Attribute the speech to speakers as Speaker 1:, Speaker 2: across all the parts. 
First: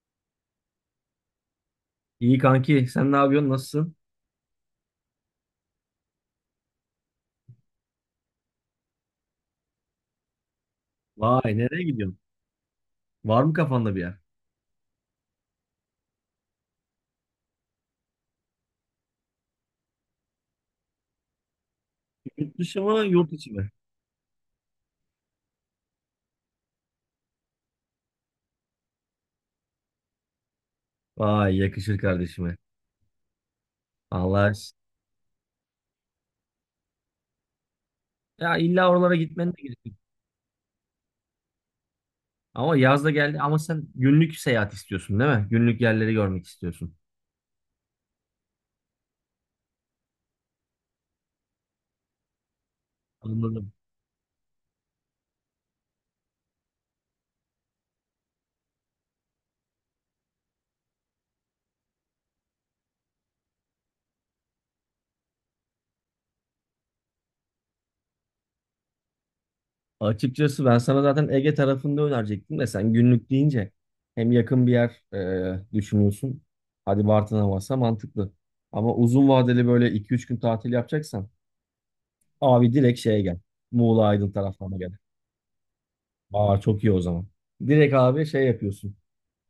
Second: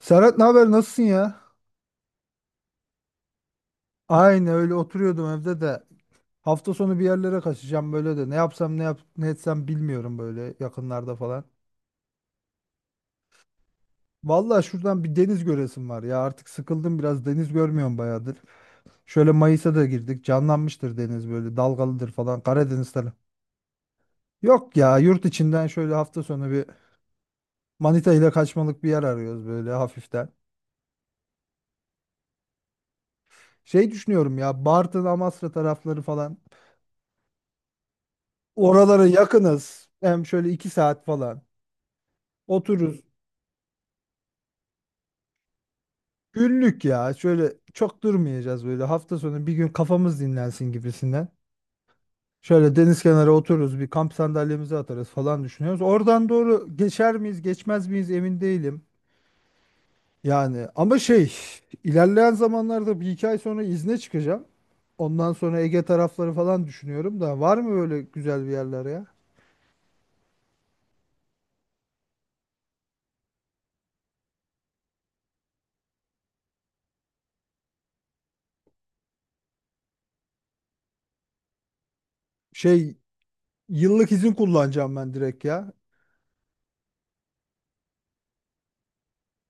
Speaker 1: Serhat, ne haber, nasılsın ya?
Speaker 2: İyi kanki, sen ne yapıyorsun? Nasılsın?
Speaker 1: Aynı öyle oturuyordum evde de. Hafta sonu bir yerlere kaçacağım böyle de. Ne yapsam ne yap ne etsem bilmiyorum böyle yakınlarda falan.
Speaker 2: Vay, nereye gidiyorsun? Var mı kafanda bir yer?
Speaker 1: Vallahi şuradan bir deniz göresim var ya. Artık sıkıldım, biraz deniz görmüyorum bayağıdır. Şöyle Mayıs'a da girdik. Canlanmıştır deniz, böyle dalgalıdır falan
Speaker 2: Yurt dışı
Speaker 1: Karadeniz
Speaker 2: mı,
Speaker 1: tarafı.
Speaker 2: yurt içi mi?
Speaker 1: Yok ya, yurt içinden şöyle hafta sonu bir Manita ile kaçmalık bir yer arıyoruz böyle hafiften.
Speaker 2: Vay, yakışır kardeşime.
Speaker 1: Şey düşünüyorum
Speaker 2: Allah.
Speaker 1: ya, Bartın, Amasra tarafları falan.
Speaker 2: Ya illa
Speaker 1: Oralara
Speaker 2: oralara gitmen de
Speaker 1: yakınız.
Speaker 2: gerekiyor.
Speaker 1: Hem şöyle iki saat falan.
Speaker 2: Ama
Speaker 1: Otururuz.
Speaker 2: yaz da geldi ama sen günlük seyahat istiyorsun değil mi? Günlük yerleri görmek
Speaker 1: Günlük
Speaker 2: istiyorsun.
Speaker 1: ya. Şöyle çok durmayacağız böyle. Hafta sonu bir gün kafamız dinlensin gibisinden. Şöyle deniz kenarı
Speaker 2: Anladım.
Speaker 1: otururuz. Bir kamp sandalyemizi atarız falan düşünüyoruz. Oradan doğru geçer miyiz, geçmez miyiz emin değilim. Yani ama şey, ilerleyen zamanlarda bir iki ay sonra izne çıkacağım. Ondan sonra Ege tarafları falan düşünüyorum da var mı böyle güzel bir yerler ya?
Speaker 2: Açıkçası ben sana zaten Ege tarafında önerecektim de sen günlük deyince hem yakın bir yer düşünüyorsun. Hadi Bartın'a varsa mantıklı. Ama uzun vadeli böyle iki üç gün tatil yapacaksan abi
Speaker 1: Şey,
Speaker 2: direkt şeye gel. Muğla
Speaker 1: yıllık izin
Speaker 2: Aydın taraflarına gel.
Speaker 1: kullanacağım ben direkt ya.
Speaker 2: Aa çok iyi o zaman. Direkt abi şey yapıyorsun.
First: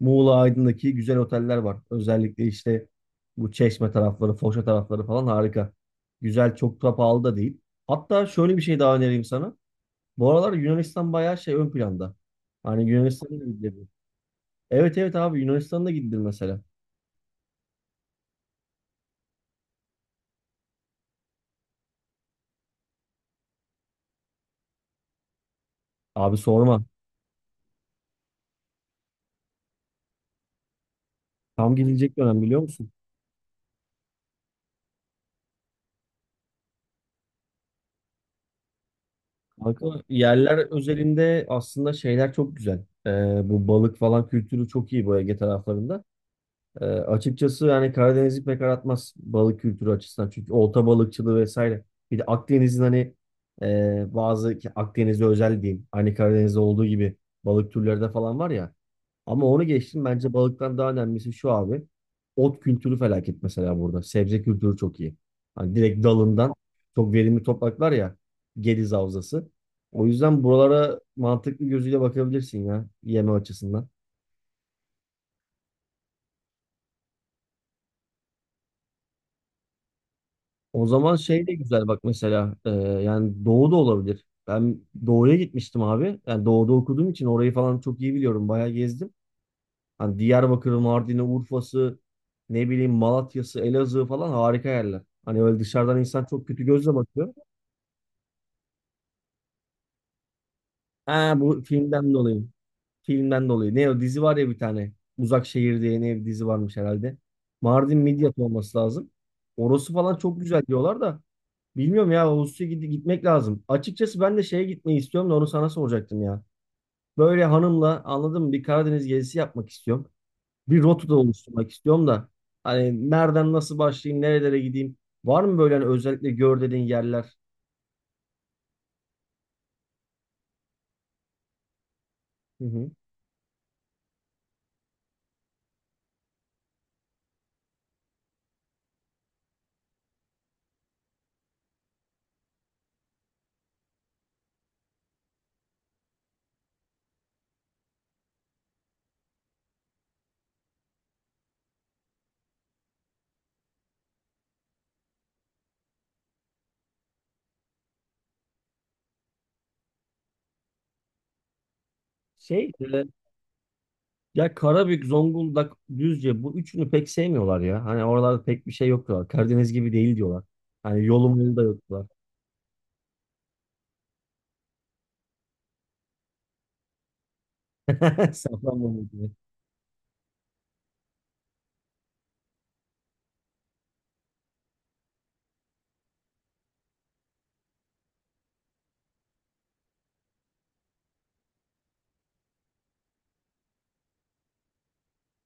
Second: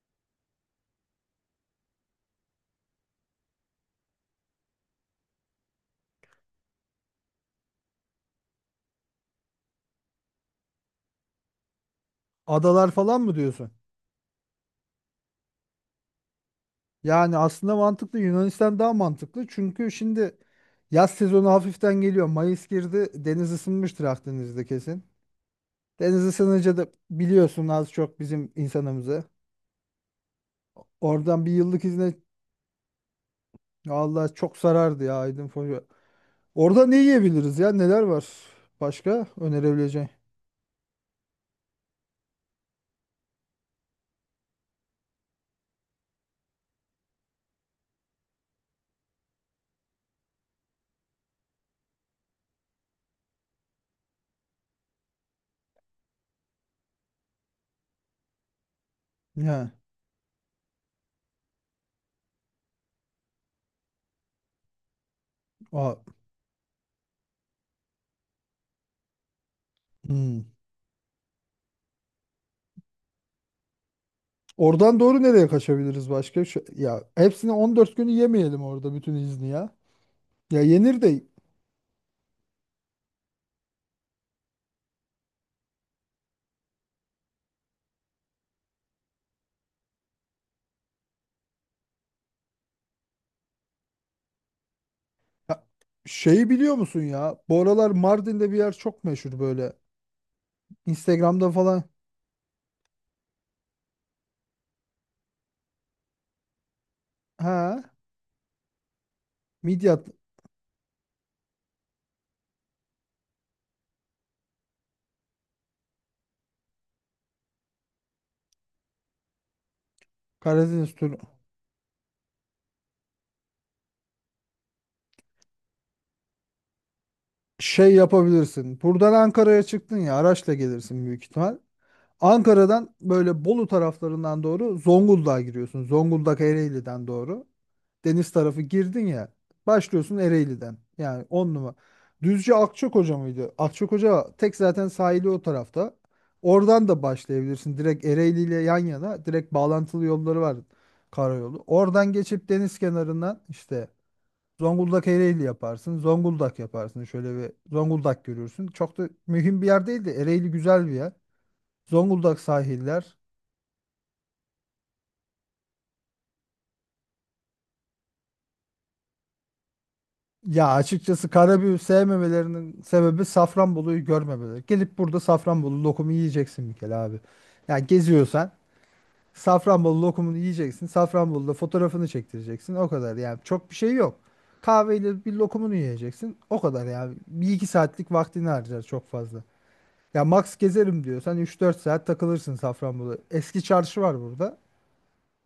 Speaker 2: Muğla Aydın'daki güzel oteller var. Özellikle işte bu Çeşme tarafları, Foça tarafları falan harika. Güzel, çok da pahalı da değil. Hatta şöyle bir şey daha önereyim sana. Bu aralar Yunanistan bayağı şey ön planda. Hani
Speaker 1: Adalar falan mı
Speaker 2: Yunanistan'a da
Speaker 1: diyorsun?
Speaker 2: gidilebilir. Evet evet abi Yunanistan'a da gidilir mesela.
Speaker 1: Yani aslında mantıklı, Yunanistan daha mantıklı. Çünkü şimdi yaz sezonu hafiften geliyor. Mayıs girdi. Deniz ısınmıştır Akdeniz'de kesin. Deniz
Speaker 2: Abi
Speaker 1: ısınınca
Speaker 2: sorma.
Speaker 1: da biliyorsun az çok bizim insanımızı. Oradan bir
Speaker 2: Tam
Speaker 1: yıllık izne.
Speaker 2: gidilecek dönem biliyor musun?
Speaker 1: Allah, çok sarardı ya Aydın Foça. Orada ne yiyebiliriz ya? Neler var? Başka
Speaker 2: Kanka,
Speaker 1: önerebileceğin?
Speaker 2: yerler özelinde aslında şeyler çok güzel. Bu balık falan kültürü çok iyi bu Ege taraflarında. Açıkçası yani Karadeniz'i pek aratmaz balık kültürü açısından. Çünkü olta balıkçılığı vesaire. Bir de Akdeniz'in hani bazı ki Akdeniz'e özel diyeyim. Hani Karadeniz'de olduğu gibi balık türleri de falan var ya. Ama onu
Speaker 1: Ya.
Speaker 2: geçtim. Bence balıktan daha önemlisi şu abi. Ot kültürü felaket mesela burada. Sebze kültürü çok iyi. Hani
Speaker 1: Aa,
Speaker 2: direkt dalından çok verimli topraklar ya. Gediz Havzası. O
Speaker 1: hmm.
Speaker 2: yüzden buralara mantıklı gözüyle bakabilirsin ya yeme açısından.
Speaker 1: Oradan doğru nereye kaçabiliriz başka? Şu, ya hepsini 14 günü yemeyelim orada bütün izni ya. Ya
Speaker 2: O
Speaker 1: yenir
Speaker 2: zaman
Speaker 1: de
Speaker 2: şey de güzel bak mesela yani doğu da olabilir. Ben doğuya gitmiştim abi. Yani doğuda okuduğum için orayı falan çok iyi biliyorum. Bayağı gezdim. Hani Diyarbakır, Mardin'i, Urfa'sı, ne bileyim Malatya'sı, Elazığ falan harika yerler. Hani öyle
Speaker 1: ya,
Speaker 2: dışarıdan insan çok
Speaker 1: şeyi
Speaker 2: kötü
Speaker 1: biliyor
Speaker 2: gözle
Speaker 1: musun
Speaker 2: bakıyor.
Speaker 1: ya? Bu aralar Mardin'de bir yer çok meşhur böyle.
Speaker 2: Ha
Speaker 1: Instagram'da
Speaker 2: bu
Speaker 1: falan.
Speaker 2: filmden dolayı. Filmden dolayı. Ne o dizi var ya bir tane. Uzak Şehir diye ne bir dizi varmış herhalde.
Speaker 1: Ha,
Speaker 2: Mardin Midyat olması lazım. Orası
Speaker 1: Midyat.
Speaker 2: falan çok güzel diyorlar da. Bilmiyorum ya Ağustos'a gitmek lazım. Açıkçası ben de şeye gitmeyi istiyorum da onu sana soracaktım ya. Böyle hanımla anladın mı bir Karadeniz gezisi yapmak istiyorum. Bir
Speaker 1: Karadeniz
Speaker 2: rota da
Speaker 1: turu.
Speaker 2: oluşturmak istiyorum da hani nereden nasıl başlayayım, nerelere gideyim? Var mı böyle hani özellikle gör dediğin yerler?
Speaker 1: Şey yapabilirsin. Buradan Ankara'ya çıktın ya, araçla gelirsin büyük ihtimal.
Speaker 2: Hı hı.
Speaker 1: Ankara'dan böyle Bolu taraflarından doğru Zonguldak'a giriyorsun. Zonguldak Ereğli'den doğru deniz tarafı girdin ya, başlıyorsun Ereğli'den, yani 10 numara. Düzce Akçakoca mıydı? Akçakoca tek zaten sahili o tarafta. Oradan da başlayabilirsin. Direkt Ereğli ile yan yana direkt bağlantılı yolları var, karayolu. Oradan geçip deniz kenarından işte Zonguldak Ereğli yaparsın. Zonguldak yaparsın. Şöyle bir Zonguldak görürsün. Çok da mühim bir yer değil de Ereğli güzel bir yer. Zonguldak
Speaker 2: Şey e,
Speaker 1: sahiller.
Speaker 2: Ya Karabük, Zonguldak, Düzce bu üçünü pek sevmiyorlar ya. Hani oralarda pek bir şey yok diyorlar. Karadeniz gibi değil diyorlar.
Speaker 1: Ya
Speaker 2: Hani
Speaker 1: açıkçası
Speaker 2: yolum yolu da
Speaker 1: karabiberi
Speaker 2: yok diyorlar.
Speaker 1: sevmemelerinin sebebi Safranbolu'yu görmemeleri. Gelip burada Safranbolu lokumu yiyeceksin bir kere abi. Ya geziyorsan
Speaker 2: Safranbolu diye.
Speaker 1: Safranbolu lokumunu yiyeceksin. Safranbolu'da fotoğrafını çektireceksin. O kadar yani, çok bir şey yok. Kahveyle bir lokumunu yiyeceksin. O kadar yani. Bir iki saatlik vaktini harcar çok fazla. Ya max gezerim diyorsan üç dört saat takılırsın Safranbolu. Eski çarşı var burada.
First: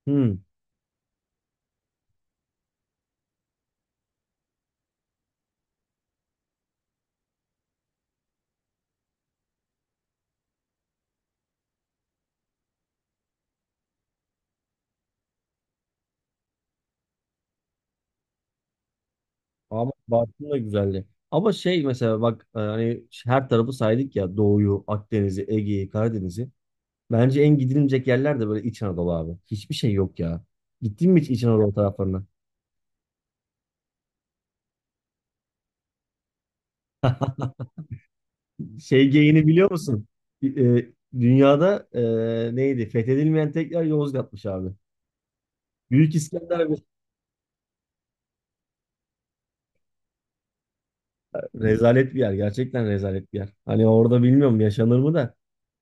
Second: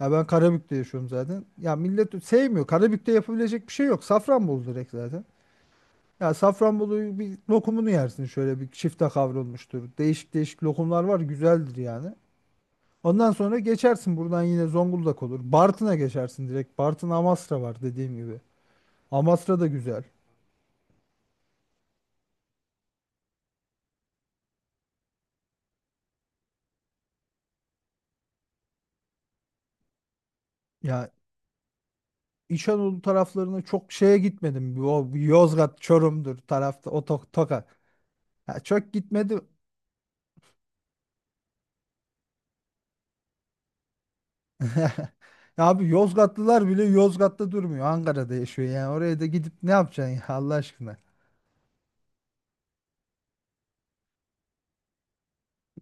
Speaker 1: Ya ben
Speaker 2: Hı.
Speaker 1: Karabük'te yaşıyorum zaten. Ya millet sevmiyor. Karabük'te yapabilecek bir şey yok. Safranbolu direkt zaten. Ya Safranbolu bir lokumunu yersin, şöyle bir çifte kavrulmuştur. Değişik değişik lokumlar var, güzeldir yani. Ondan sonra geçersin buradan yine Zonguldak olur. Bartın'a geçersin direkt. Bartın Amasra var dediğim gibi. Amasra da
Speaker 2: Ama
Speaker 1: güzel.
Speaker 2: Bartın da güzeldi. Ama şey mesela bak hani her tarafı saydık ya Doğu'yu, Akdeniz'i, Ege'yi, Karadeniz'i. Bence en gidilmeyecek yerler de böyle İç Anadolu abi. Hiçbir şey yok ya.
Speaker 1: Ya
Speaker 2: Gittin mi hiç İç Anadolu taraflarına?
Speaker 1: İç Anadolu taraflarına çok şeye gitmedim. O Yozgat, Çorum'dur tarafta, o Tokat. Ya çok
Speaker 2: Şey geyini
Speaker 1: gitmedim.
Speaker 2: biliyor musun? E, Dünyada neydi? Fethedilmeyen tek yer Yozgat'mış abi.
Speaker 1: Ya abi
Speaker 2: Büyük
Speaker 1: Yozgatlılar
Speaker 2: İskender bir
Speaker 1: bile Yozgat'ta durmuyor. Ankara'da yaşıyor yani. Oraya da gidip ne yapacaksın ya Allah aşkına.
Speaker 2: rezalet bir yer. Gerçekten rezalet bir yer. Hani orada bilmiyorum yaşanır mı da.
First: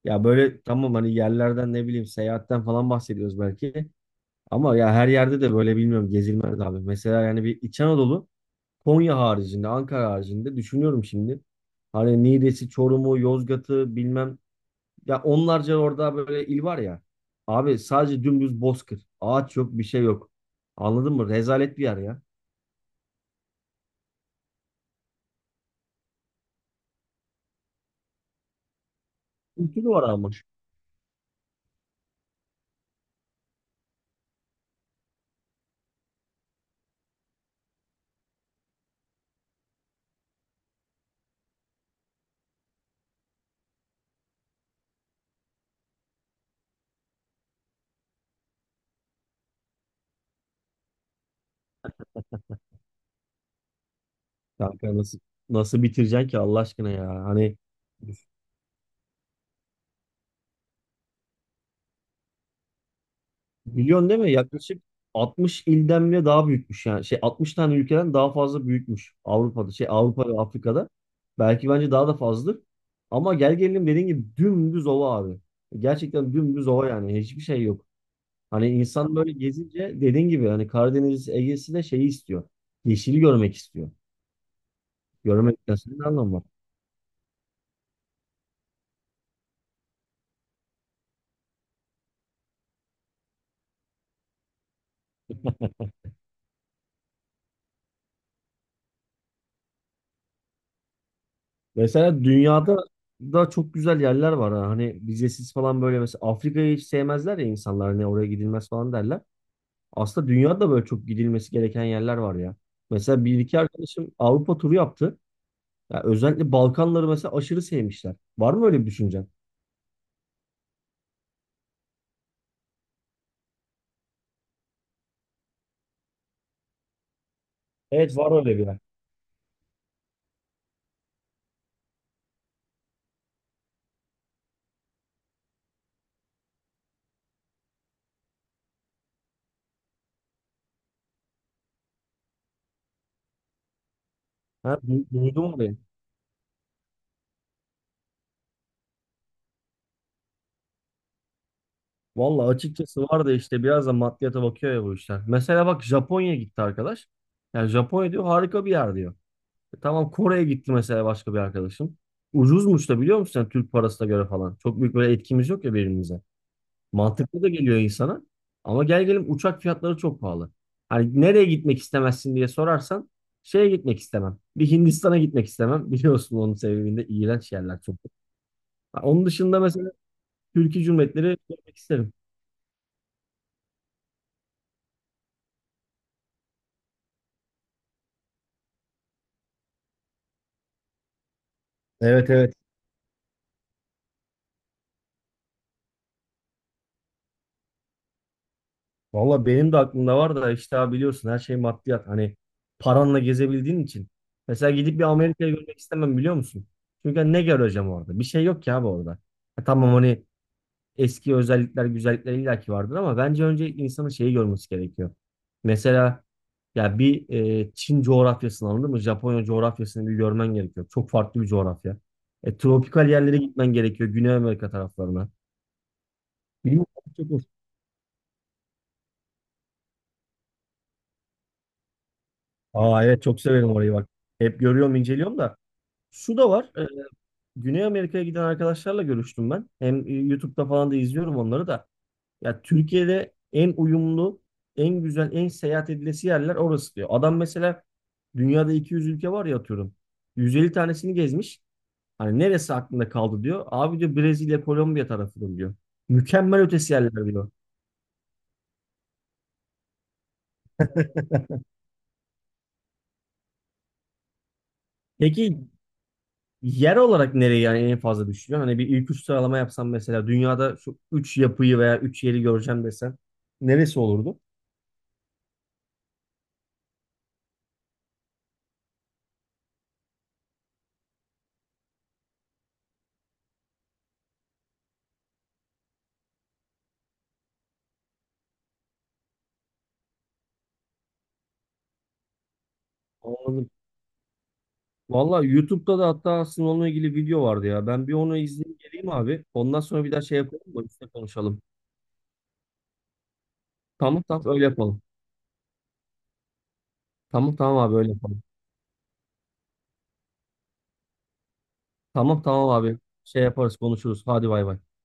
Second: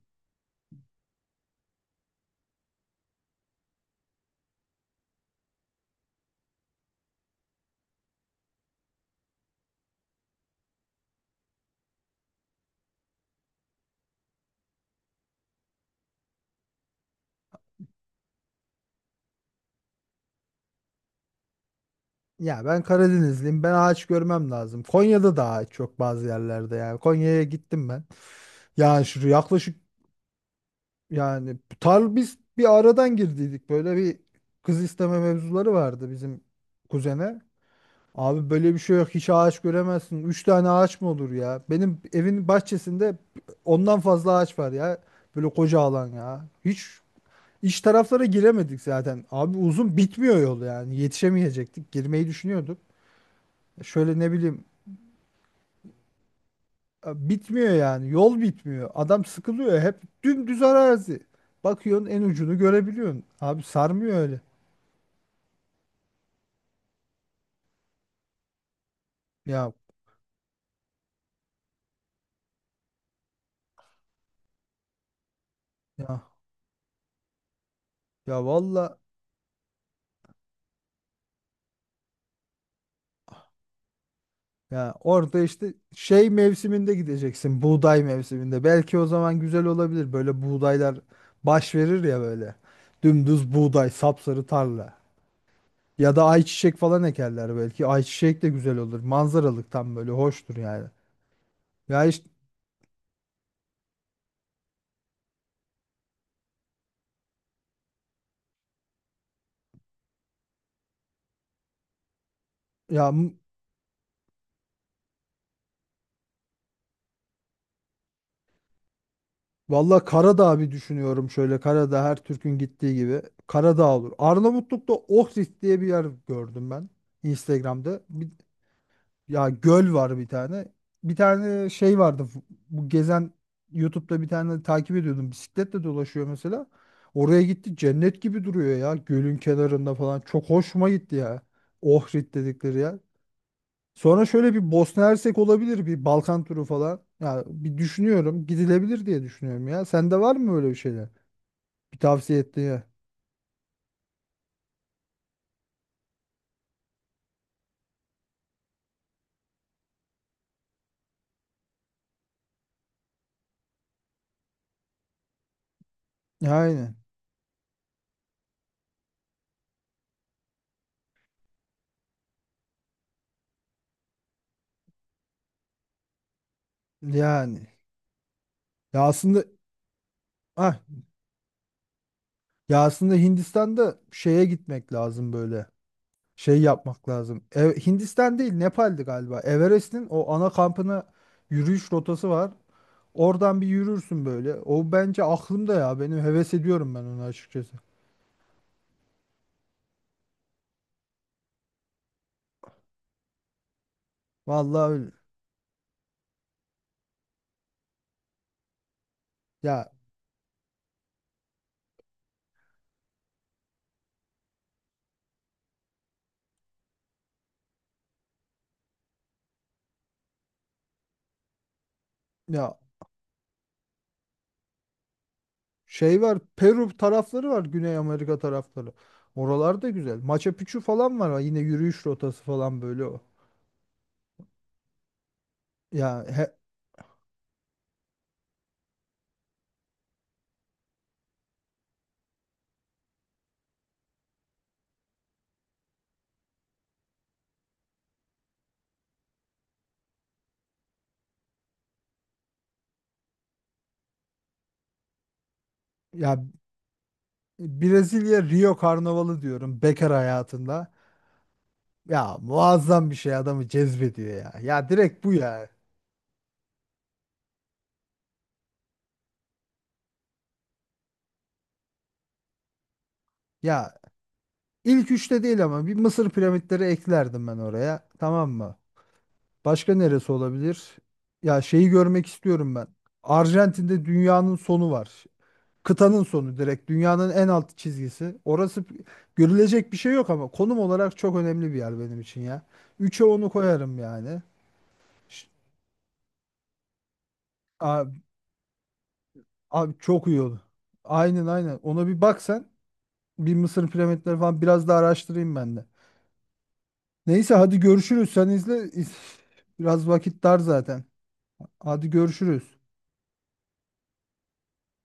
Speaker 2: Ya böyle tamam hani yerlerden ne bileyim seyahatten falan bahsediyoruz belki. Ama ya her yerde de böyle bilmiyorum gezilmez abi. Mesela yani bir İç Anadolu Konya haricinde, Ankara haricinde düşünüyorum şimdi. Hani Niğde'si, Çorum'u, Yozgat'ı bilmem. Ya onlarca orada böyle il var ya. Abi sadece dümdüz bozkır. Ağaç yok, bir şey yok. Anladın mı? Rezalet bir yer ya.
Speaker 1: Ya ben Karadenizliyim. Ben ağaç görmem lazım. Konya'da da ağaç çok bazı yerlerde yani. Konya'ya gittim ben. Yani şu yaklaşık,
Speaker 2: Kültürü var ama.
Speaker 1: yani tar biz bir aradan girdiydik. Böyle bir kız isteme mevzuları vardı bizim kuzene. Abi böyle bir şey yok. Hiç ağaç göremezsin. Üç tane ağaç mı olur ya? Benim evin bahçesinde ondan fazla ağaç var ya. Böyle koca alan ya. Hiç iç taraflara giremedik zaten. Abi uzun bitmiyor yol yani. Yetişemeyecektik. Girmeyi düşünüyorduk. Şöyle ne bileyim.
Speaker 2: Kanka nasıl bitireceksin ki Allah aşkına ya? Hani
Speaker 1: Bitmiyor yani. Yol bitmiyor. Adam sıkılıyor. Hep dümdüz arazi. Bakıyorsun en ucunu görebiliyorsun. Abi
Speaker 2: milyon
Speaker 1: sarmıyor
Speaker 2: değil mi?
Speaker 1: öyle.
Speaker 2: Yaklaşık 60 ilden bile daha büyükmüş yani. Şey 60 tane ülkeden daha fazla büyükmüş Avrupa'da.
Speaker 1: Ya
Speaker 2: Şey Avrupa ve Afrika'da. Belki bence daha da fazladır. Ama gel gelelim dediğin gibi dümdüz ova abi.
Speaker 1: ya
Speaker 2: Gerçekten dümdüz ova yani. Hiçbir şey yok.
Speaker 1: ya
Speaker 2: Hani
Speaker 1: valla,
Speaker 2: insan böyle gezince dediğin gibi hani Karadeniz Ege'si de şeyi istiyor. Yeşili görmek istiyor.
Speaker 1: ya orada işte
Speaker 2: Görmekten sonra ne
Speaker 1: şey
Speaker 2: anlamı var?
Speaker 1: mevsiminde gideceksin. Buğday mevsiminde. Belki o zaman güzel olabilir. Böyle buğdaylar baş verir ya böyle. Dümdüz buğday, sapsarı tarla. Ya da ayçiçek falan ekerler belki. Ayçiçek de güzel olur. Manzaralık tam böyle hoştur yani. Ya
Speaker 2: Mesela
Speaker 1: işte
Speaker 2: dünyada da çok güzel yerler var. Ha. Hani vizesiz falan böyle mesela Afrika'yı hiç sevmezler ya insanlar. Hani oraya gidilmez falan derler. Aslında dünyada böyle çok gidilmesi gereken yerler var ya.
Speaker 1: ya,
Speaker 2: Mesela bir iki arkadaşım Avrupa turu yaptı. Ya özellikle Balkanları mesela aşırı sevmişler. Var mı öyle bir düşüncen?
Speaker 1: valla Karadağ bir düşünüyorum şöyle. Karadağ her Türk'ün gittiği gibi. Karadağ olur. Arnavutluk'ta Ohrid diye bir yer gördüm ben. Instagram'da.
Speaker 2: Evet
Speaker 1: Bir,
Speaker 2: var öyle bir yer.
Speaker 1: ya göl var bir tane. Bir tane şey vardı. Bu gezen YouTube'da bir tane takip ediyordum. Bisikletle dolaşıyor mesela. Oraya gitti. Cennet gibi duruyor ya. Gölün kenarında falan. Çok hoşuma gitti ya. Ohrid dedikleri yer. Sonra şöyle bir
Speaker 2: Ha,
Speaker 1: Bosna Hersek
Speaker 2: duydum orayı.
Speaker 1: olabilir, bir Balkan turu falan. Ya bir düşünüyorum, gidilebilir diye düşünüyorum ya. Sende var mı öyle bir şeyler? Bir tavsiye
Speaker 2: Valla
Speaker 1: etti ya.
Speaker 2: açıkçası var da işte biraz da maddiyata bakıyor ya bu işler. Mesela bak Japonya gitti arkadaş. Yani Japonya diyor harika bir yer diyor. E tamam Kore'ye gitti mesela başka bir arkadaşım. Ucuzmuş da biliyor musun sen Türk parasına göre falan. Çok büyük böyle etkimiz yok ya birbirimize.
Speaker 1: Aynen.
Speaker 2: Mantıklı da geliyor insana. Ama gel gelin uçak fiyatları çok pahalı. Hani nereye gitmek istemezsin diye sorarsan şeye gitmek istemem. Bir Hindistan'a gitmek istemem. Biliyorsun onun sebebinde iğrenç
Speaker 1: Yani.
Speaker 2: yerler çok. Ha,
Speaker 1: Ya
Speaker 2: onun
Speaker 1: aslında,
Speaker 2: dışında mesela
Speaker 1: ah,
Speaker 2: Türkiye Cumhuriyetleri görmek isterim.
Speaker 1: ya aslında Hindistan'da şeye gitmek lazım böyle. Şey yapmak lazım. Hindistan değil, Nepal'di galiba. Everest'in o ana kampına yürüyüş rotası
Speaker 2: Evet
Speaker 1: var.
Speaker 2: evet.
Speaker 1: Oradan bir yürürsün böyle. O bence aklımda ya. Benim heves ediyorum ben onu açıkçası.
Speaker 2: Valla benim de aklımda var da işte abi biliyorsun her şey maddiyat. Hani paranla gezebildiğin için. Mesela
Speaker 1: Vallahi
Speaker 2: gidip bir
Speaker 1: öyle.
Speaker 2: Amerika'yı görmek istemem biliyor musun? Çünkü hani ne göreceğim orada? Bir şey yok ki abi orada. Ha,
Speaker 1: Ya
Speaker 2: tamam hani eski özellikler, güzellikler illaki vardır ama bence önce insanın şeyi görmesi gerekiyor. Mesela ya bir Çin coğrafyasını anladın mı? Japonya coğrafyasını bir görmen gerekiyor. Çok farklı bir coğrafya.
Speaker 1: ya
Speaker 2: Tropikal yerlere gitmen gerekiyor. Güney Amerika taraflarına.
Speaker 1: şey var,
Speaker 2: Bilmiyorum,
Speaker 1: Peru
Speaker 2: çok hoş.
Speaker 1: tarafları var, Güney Amerika tarafları. Oralar da güzel. Machu Picchu falan var. Yine yürüyüş rotası falan böyle
Speaker 2: Aa
Speaker 1: o.
Speaker 2: evet çok severim orayı bak. Hep görüyorum, inceliyorum da.
Speaker 1: Ya
Speaker 2: Şu da
Speaker 1: he-
Speaker 2: var. Güney Amerika'ya giden arkadaşlarla görüştüm ben. Hem YouTube'da falan da izliyorum onları da. Ya Türkiye'de en uyumlu, en güzel, en seyahat edilesi yerler orası diyor. Adam mesela dünyada 200 ülke var ya atıyorum. 150 tanesini gezmiş. Hani neresi aklında kaldı diyor. Abi diyor Brezilya, Kolombiya tarafıdır diyor.
Speaker 1: ya
Speaker 2: Mükemmel ötesi yerler diyor.
Speaker 1: Brezilya Rio Karnavalı diyorum bekar hayatında. Ya muazzam bir şey, adamı cezbediyor ya. Ya direkt bu ya.
Speaker 2: Peki yer olarak nereye yani en fazla düşünüyorsun? Hani bir ilk üç sıralama yapsam mesela dünyada şu üç yapıyı veya üç yeri göreceğim desen
Speaker 1: Ya
Speaker 2: neresi olurdu?
Speaker 1: ilk üçte değil ama bir Mısır piramitleri eklerdim ben oraya. Tamam mı? Başka neresi olabilir? Ya şeyi görmek istiyorum ben. Arjantin'de dünyanın sonu var. Kıtanın sonu, direkt dünyanın en alt çizgisi. Orası görülecek bir şey yok ama konum olarak çok önemli bir yer benim için ya. Üçe onu koyarım yani.
Speaker 2: Vallahi
Speaker 1: Ş-
Speaker 2: YouTube'da da hatta aslında onunla ilgili video vardı ya. Ben bir
Speaker 1: Abi,
Speaker 2: onu izleyeyim geleyim abi. Ondan
Speaker 1: abi
Speaker 2: sonra bir daha
Speaker 1: çok
Speaker 2: şey
Speaker 1: iyi oldu.
Speaker 2: yapalım mı? Üstüne
Speaker 1: Aynen
Speaker 2: konuşalım.
Speaker 1: aynen. Ona bir bak sen. Bir Mısır
Speaker 2: Tamam
Speaker 1: piramitleri
Speaker 2: tamam
Speaker 1: falan
Speaker 2: öyle
Speaker 1: biraz daha
Speaker 2: yapalım.
Speaker 1: araştırayım ben de. Neyse
Speaker 2: Tamam tamam
Speaker 1: hadi
Speaker 2: abi öyle
Speaker 1: görüşürüz.
Speaker 2: yapalım.
Speaker 1: Sen izle. Biraz vakit dar zaten. Hadi
Speaker 2: Tamam
Speaker 1: görüşürüz.
Speaker 2: tamam abi. Şey yaparız konuşuruz. Hadi bay bay.